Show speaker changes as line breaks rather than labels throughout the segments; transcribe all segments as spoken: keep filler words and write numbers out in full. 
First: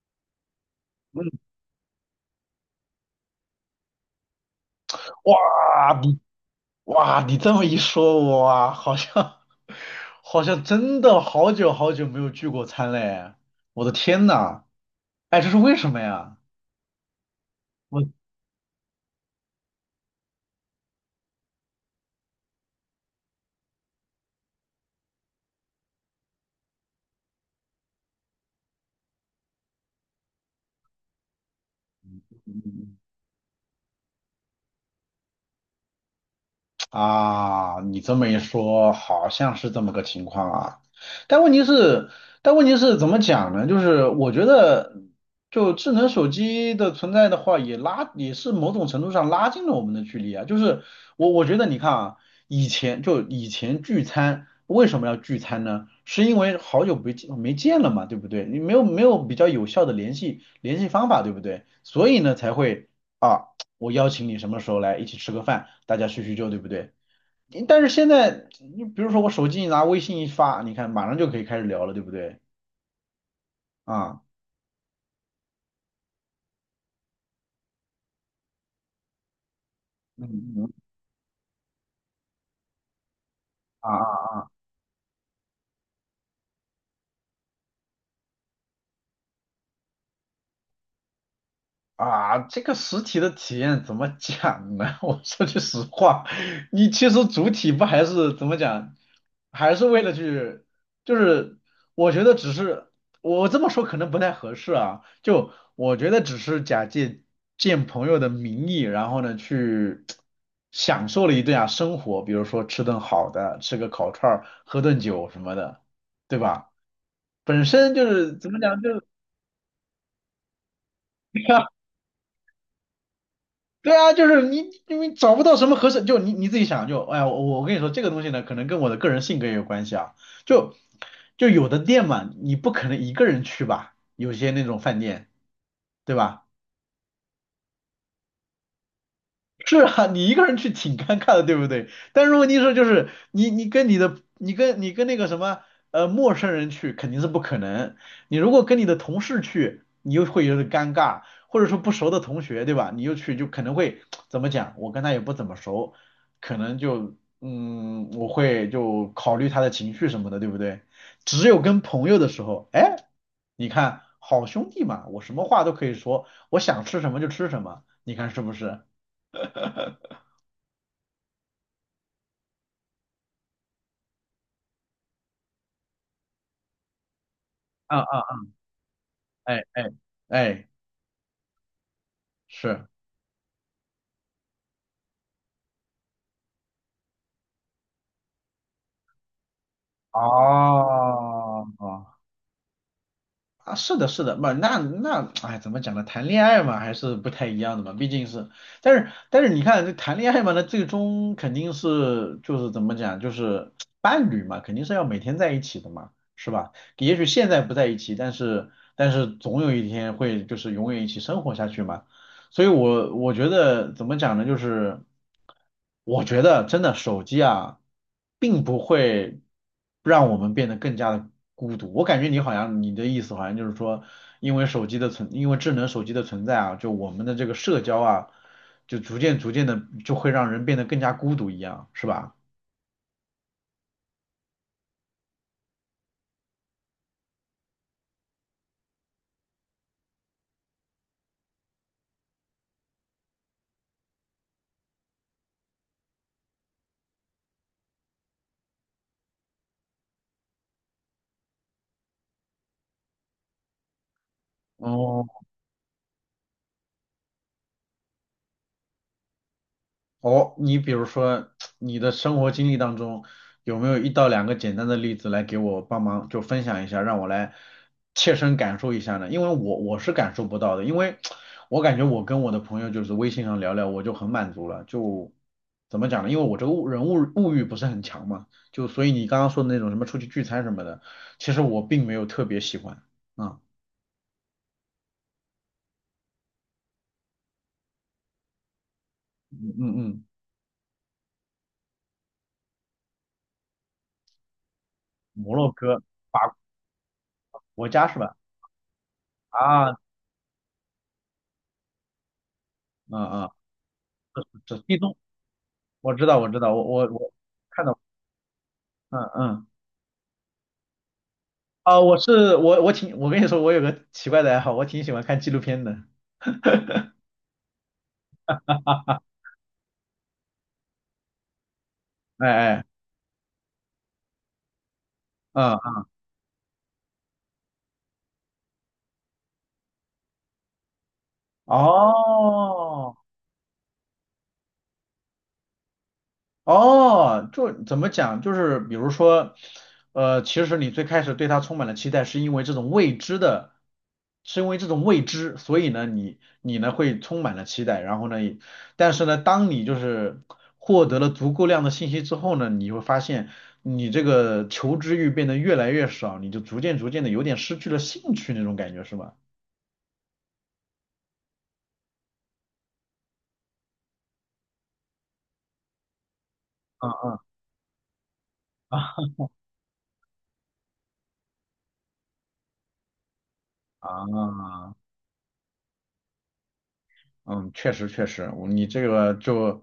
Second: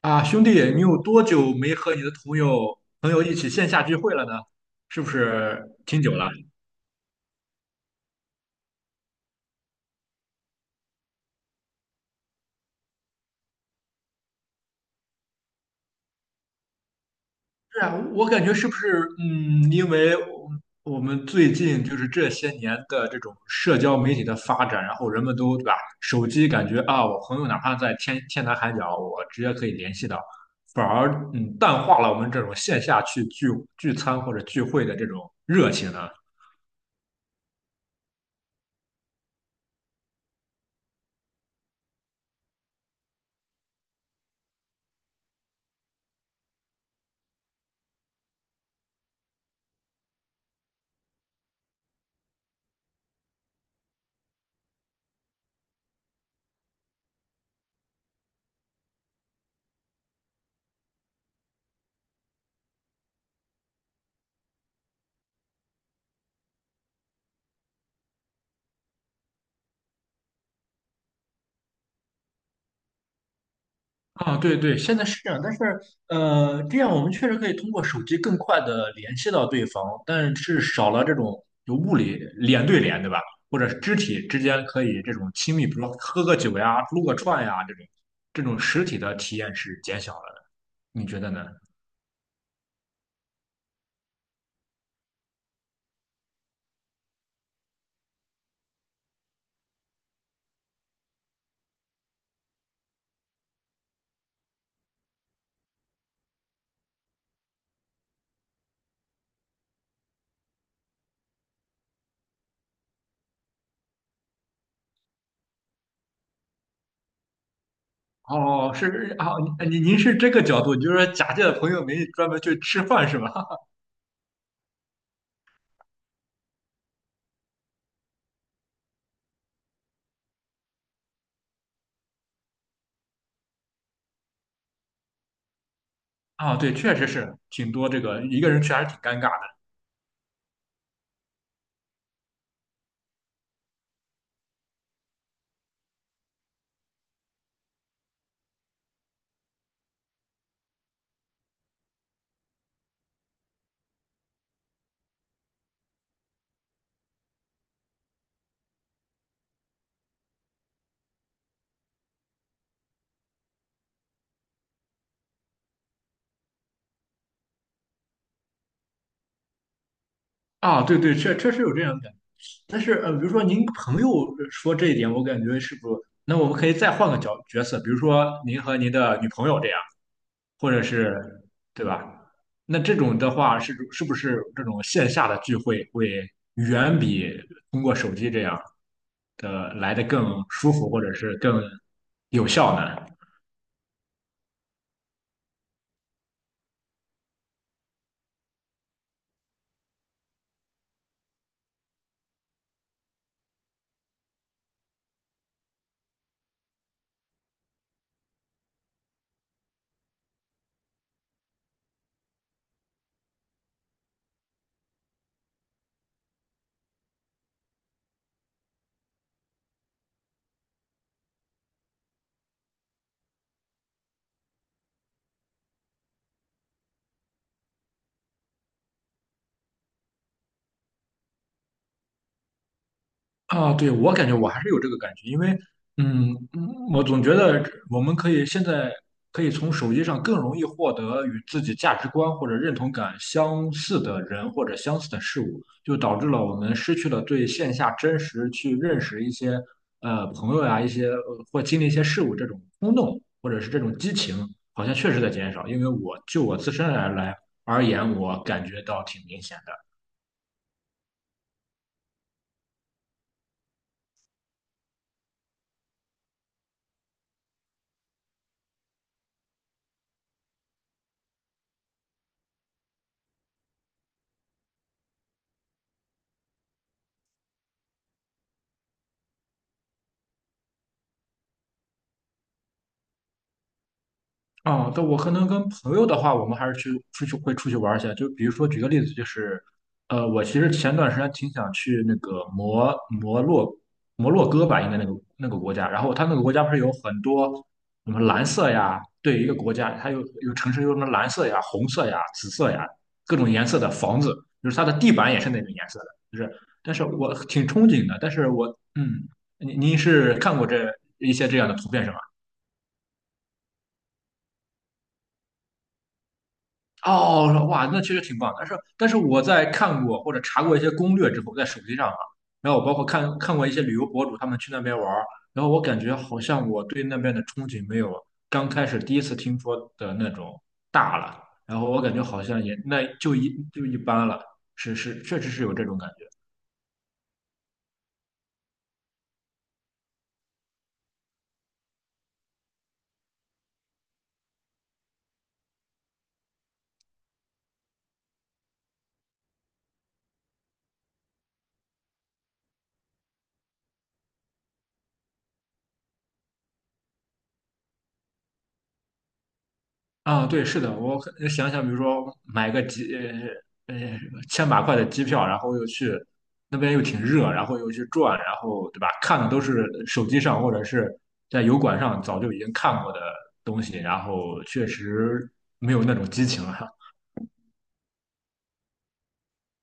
啊，兄弟，你有多
嗯，
久没和你的朋友朋友一起线下聚会了呢？是不是
哇，
挺久
你
了？
哇，你这么一说，我好像 好像真的好久好久没有聚过餐嘞！我的天呐，哎，这是为什么呀？
是啊，
我。
我感觉是不是嗯，因为我我们最近就是这些年的这种社交媒体的发展，然后人们都对吧，手机感觉啊，我朋友哪怕在天天南海角，我直接可以联系到，反而嗯淡化了我们这种线下去聚聚餐或者聚会的这种热情呢？
啊，你这么一说，好像是这么个情况啊。但问题是，但问题是怎么讲呢？就是我觉得，就智能手机的存在的话，也拉也是某种程度上拉近了我们的距离啊。就是我我觉得你看啊，以前就以前聚餐为什么要聚餐呢？是因为好久不见没见了嘛，对不对？你没有没有比较有效的联系联系方法，对不对？所以呢才会。啊。我邀请你什么时候来一起吃个饭，大家叙叙旧，对不对？你但是现在，你比如说我手机一拿，微信一发，你看马上就可以开始聊了，对不对？啊，
啊，对对，现在是这样，但是呃，这样我们确实可以通过手机更快的联系到对方，但
嗯
是
嗯
少了这种有物理脸对脸，对吧？或者是肢
啊。
体之间可以这种亲密，比如说喝个酒呀、撸个串呀这种，这种实体的体验是减小了的，你觉得呢？
啊，这个实体的体验怎么讲呢？我说句实话，你其实主体不还是怎么讲，还是为了去，就是我觉得只是我这么说可能不太合适啊，就我觉得只是假借见朋友的名义，然后呢去享受了一顿啊生活，比如说吃顿好的，吃个烤串儿，喝顿酒什么的，对吧？本身就是怎么
哦，
讲，就是
是啊，您您您是这个角度，就是说假借朋 友名义专门去吃饭是吧？
对啊，就是你，因为找不到什么合适，就你你自己想，就哎呀，我我跟你说，这个东西呢，可能跟我的个人性格也有关系啊。就就有的店嘛，你不可能一个人去吧，有些那种饭店，对 吧？
啊，对，确实是挺多这个一个人去还是挺尴尬的。
是啊，你一个人去挺尴尬的，对不对？但是问题是，就是你你跟你的你跟你跟那个什么呃陌生人去肯定是不可能。你如果跟你的同事去，你又会有点尴尬，或者说不熟的同学，对吧？你又去就可能会 怎么讲？我跟他也不怎么熟，可能就嗯我会就考虑他的情绪什么的，对不对？只有跟朋友的时候，哎，你看好兄弟嘛，我什么话都可以说，我想吃什么就吃什么，你看是不是？
啊，对对，确确实有这样的。但是呃，比如说您朋友说这一点，我感觉是不，那我们可以再换个角角色，比如
啊
说
啊
您和您的女朋友
哎
这样，
哎哎，
或者是对吧？那
是
这种的话是是不是这种线下的聚会会远比通过手机这样的来的更舒服，或者是更
哦
有效呢？
啊，是的，是的，不，那那，哎，怎么讲呢？谈恋爱嘛，还是不太一样的嘛，毕竟是，但是但是你看，这谈恋爱嘛，那最终肯定是就是怎么讲，就是伴侣嘛，肯定是要每天在一起的嘛，是吧？也许现在不在一起，但是但是总有一天会就是永远一起生活下去嘛。所以我我觉得怎么讲呢，就是我觉得真的手机啊，并不会让我们变得更加的孤独。我感觉你好像你的意思好像就是说，因为手机的存，因为智能手机的存在啊，就我们的这个社交啊，就逐渐逐渐的就会让人变得更加孤独一样，是吧？
啊，对，我感觉我还是有这个感觉，因为，嗯，嗯我总觉得我们可以现在可以从手机上更容易获得与自己价值观或者认同感相似的人或者相似的事物，就导致了我们失去了对线下真实去认识一些呃朋友呀、一些呃或经历一些事物这种冲动或者是这种激情，好像确实
哦，
在减少。因为我就我自身而来而言，我感觉到挺明显的。
哦，你比如说你的生活经历当中，有没有一到两个简单的例子来给我帮忙就分享一下，让我来切身感受一下呢？因为我我是感受不到的，因为我感觉我跟我的朋友就是微信上聊聊，我就很满足了，就怎么讲呢？因为我这个物人物物欲不是很强嘛，就所以你刚刚说的那种什么出去聚餐什么的，其实我并没有特别喜欢。啊，
哦，但我可能跟朋友的话，我们还是去出去会出去玩儿一下。就比如说，举个例子，就是，
嗯嗯嗯，
呃，我其实前段时间挺想去那个摩摩洛摩洛哥吧，应该那个那
摩
个
洛
国家。
哥，
然后它那个国
法
家不是有很多
国家
什
是
么
吧？
蓝色呀，对，一个国
啊，啊
家它有有城市有什么蓝色呀、红色呀、紫色呀各
啊，
种颜色的房子，
这
就是
这
它的
地
地
中。
板也是那种颜色的，
我知
就
道，
是。
我知道，我
但是
我
我
我
挺憧
看到，
憬的，但是我
嗯
嗯，
嗯，
您您是看过这一些这样的图
啊，
片是
我
吗？
是我我挺，我跟你说，我有个奇怪的爱好，我挺喜欢看纪录片的，
哦，哇，那确实挺棒。但是，但是我在看过或者查过一些攻略之后，在手机上啊，
哎
然后
哎，
我包括看看过一些旅游博主他们去那边玩儿，然后
嗯，
我感
嗯
觉好像我对那边的憧憬没有刚开始第一次听说的那种大了。然后我感觉好像也那
哦，
就一就一般了，是是，确实是有这种感觉。
哦，就怎么讲？就是比如说，呃，其实你最开始对它充满了期待，是因为这种未知的，是因为这种未知，所以呢，你你呢会充满了期待，然后呢也但是呢，当你就是获得了足够量的信息之后呢，你会发现你这个求知欲变得越来越少，你就逐渐逐渐的有点失去了兴趣那种感觉，是吧？
啊，对，是的，我可想想，比如说买个机，呃呃千把块的机票，然后又去那边又
嗯
挺
嗯
热，然后又去转，然后对吧？
啊
看的都是手机上或者是在油管上早就已经看过的东西，然后确
啊。
实没有那种激情了。
嗯，确实确实，我你这个就，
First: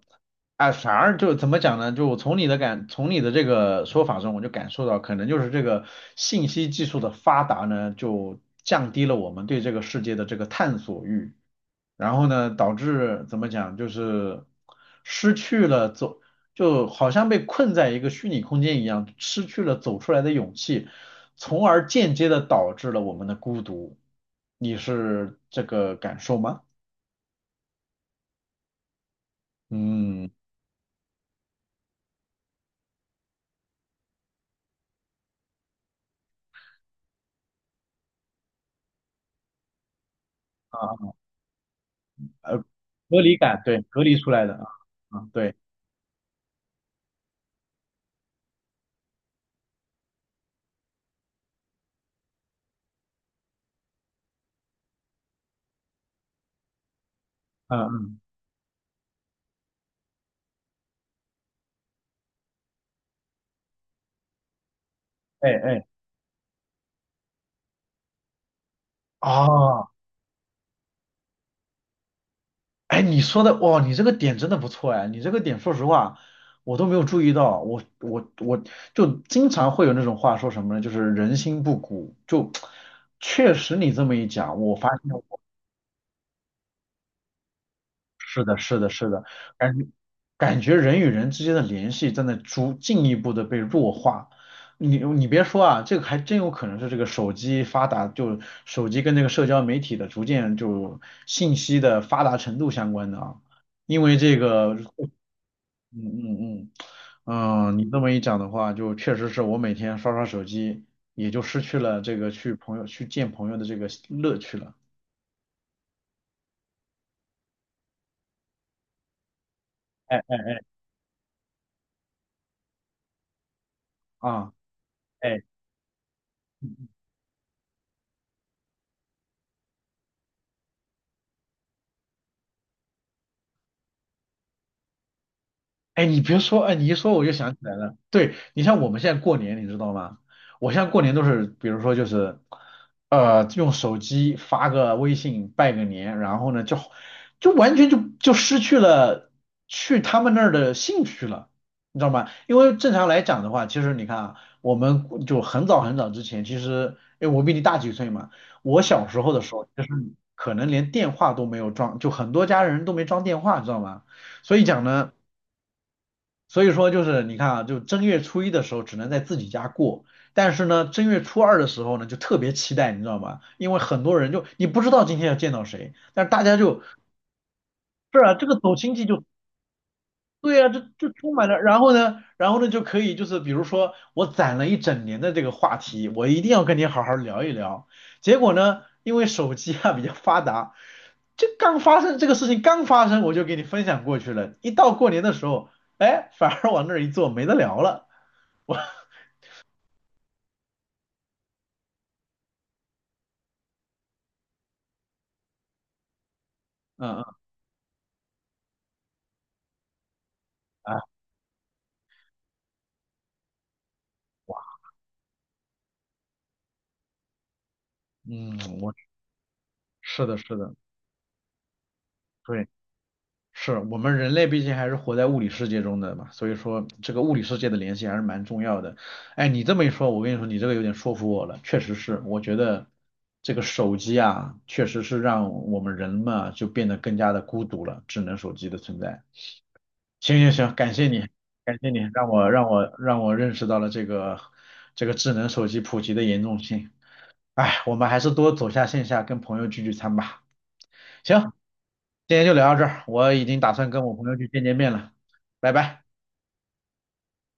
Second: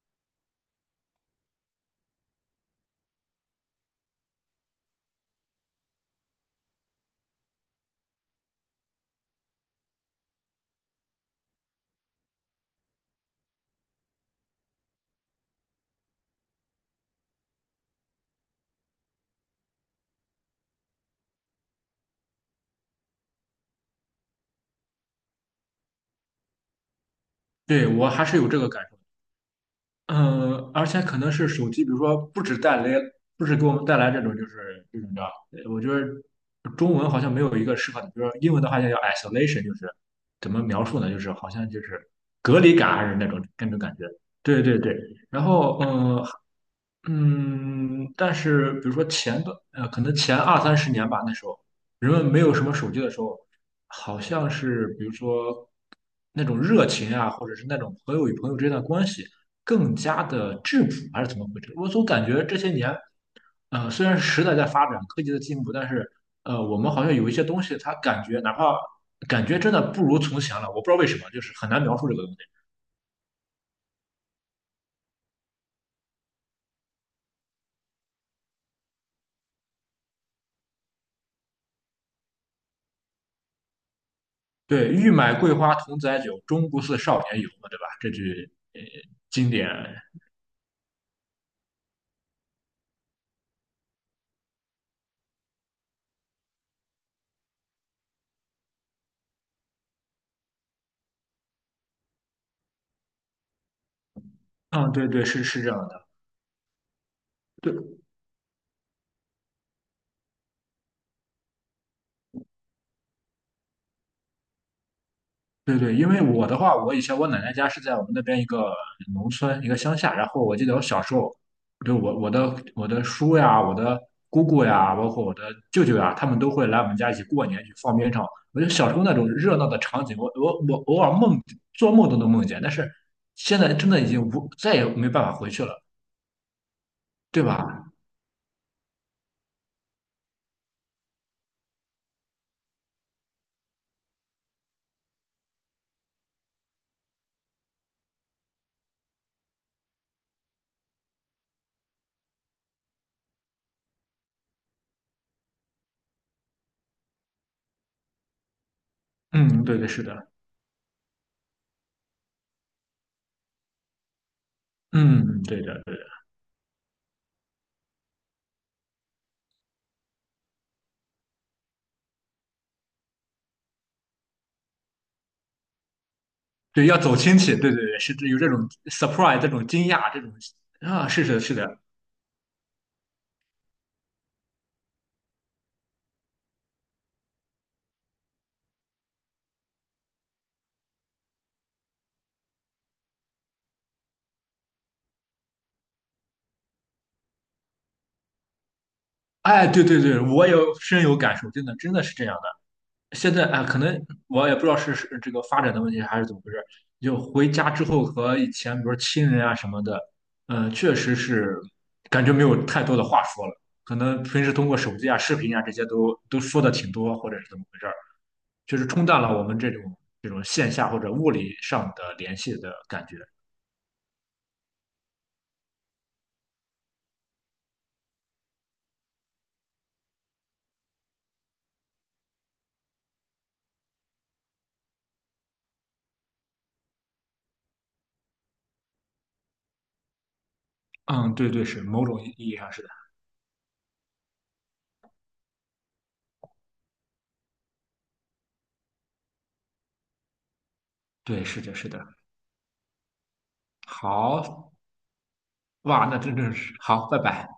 啊，反而就怎么讲呢？就我从你的感，从你的这个说法中，我就感受到，可能就是这个信息技术的发达呢，就降低了我们对这个世界的这个探索欲，然后呢，导致怎么讲，就是失去了走，就好像被困在一个虚拟空间一样，失去了走出来的勇气，从而间接的导致了我们的孤独。你是这个感受吗？
对，我还是有这个感受。
嗯。
嗯，而且可能是手机，比如说不止带来，不止给我们带来这种就是这种叫，呃我觉得中文好像没有一个适合的，比如说英文的话叫叫 isolation，就是怎么描述
啊，
呢？就是好像就是
呃，
隔离感还是
隔
那
离
种
感，
那种
对，
感
隔
觉。
离出来的啊，
对对对。
啊，
然
对，
后，嗯、嗯，但是比如说前段，呃，可能前二三十年吧，那时候人们没有什么手机的时候，好像是比如说那种热情啊，或者是
嗯
那种朋
嗯，
友与朋友之间的关系更加的质朴，还是怎么回事？我总感觉这些年，呃，虽然时代在发展，科技的
哎
进步，
哎，
但是呃，我们好像有一些东西，它感觉哪怕感觉真的
哦，
不如从前了，我不知道为什么，就是很难描述这个东西。
哎，你说的，哇，你这个点真的不错哎，你这个点，说实话，我都没有注意到，我我我就经常会有那种话说什么呢，就是人心不古，就确实你这么一讲，我发
对，欲
现。
买桂花同载酒，终不似少年游嘛，对吧？这
是
句
的，是
呃
的，是的，
经典，
感觉感觉人与人之间的联系正在逐进一步的被弱化。你你别说啊，这个还真有可能是这个手机发达，就手机跟这个社交媒体的逐渐就信息的发达程度相关的啊。因为这个，
嗯，对
嗯
对，是是这样的，
嗯嗯嗯，你这
对
么一讲的话，就确实是我每天刷刷手机，也就失去了这个去朋友去见朋友的这个乐趣了。
对对，因为我的话，我以前我奶奶家是在我们那边一个农村一个乡下，
哎
然后
哎
我记得我小时候，对我我的我的叔呀，我的姑
啊，
姑呀，包括我
哎。
的舅舅呀，他们都会来我们家一起过年去放鞭炮。我觉得小时候那种热闹的场景，我我我偶尔梦做梦都能梦见，但是现在真的已经无再也没办法回去了，
哎，你别说，哎，你一说我就
对
想起来
吧？
了。对，你像我们现在过年，你知道吗？我现在过年都是，比如说就是，呃，用手机发个微信拜个年，然后呢，就就完全就就失去了去他们那儿的兴趣了，你知道吗？因为正常来讲的话，其实你看啊，我们就很早很早之前，其实，哎，我比你大几岁嘛，我小时候的时
嗯，
候，
对
就
对，
是
是的。
可能连电话都没有装，就很多家人都没装电话，知道吗？所以讲呢。
嗯，嗯对的，对的，
所以说就是你看啊，就正月初一的时候只能在自己家过，但是呢，正月初二的时候呢，就特别期待，你知道吗？因为很多人就你不知道今天要见到谁，但是大家就
对，要走亲戚，对对对，是
是啊，
有
这
这
个
种
走亲戚就
surprise，这种惊讶，这种
对啊，就
啊，
就
是
充
的，
满
是
了，然
的，
后呢，然后呢就可以就是比如说我攒了一整年的这个话题，我一定要跟你好好聊一聊。结果呢，因为手机啊比较发达，这刚发生这个事情刚发生，我就给你分享过去了，一到过年的时候，哎，反而往那儿一坐没得聊了。我
哎，对对对，我有深有感受，真的真的是这样的。现在啊，可能我也不知道是是这个发展的问题还是怎么回事，
嗯
就
嗯，
回家之后和以前，比如说亲人啊什么的，嗯、
啊
确实是感觉没有太多的话说了，可能平时通过手机啊、视频啊这些都都说的挺多，或者是怎么回事儿，就
嗯，
是
我
冲淡了我们这种
是
这
的，
种
是
线
的，
下或者物理上的联系
对，
的感觉。
是我们人类毕竟还是活在物理世界中的嘛，所以说这个物理世界的联系还是蛮重要的。哎，你这么一说，我跟你说，你这个有点说服我了，确实是，我觉得这个手机啊，确实是让我们人嘛就变得更加的孤独了，智能手机的存在。行行行，感谢你，
嗯，对对，
感
是
谢你，
某种
让
意
我
义
让
上是的，
我让我认识到了这个这个智能手机普及的严重性。哎，我们还是多走下线下，跟朋友聚聚餐吧。行，
对，是的，是的。
今天就聊到这儿，我已经打算跟我朋友去见
好，
见面了，拜拜。
哇，那真正是好，拜拜。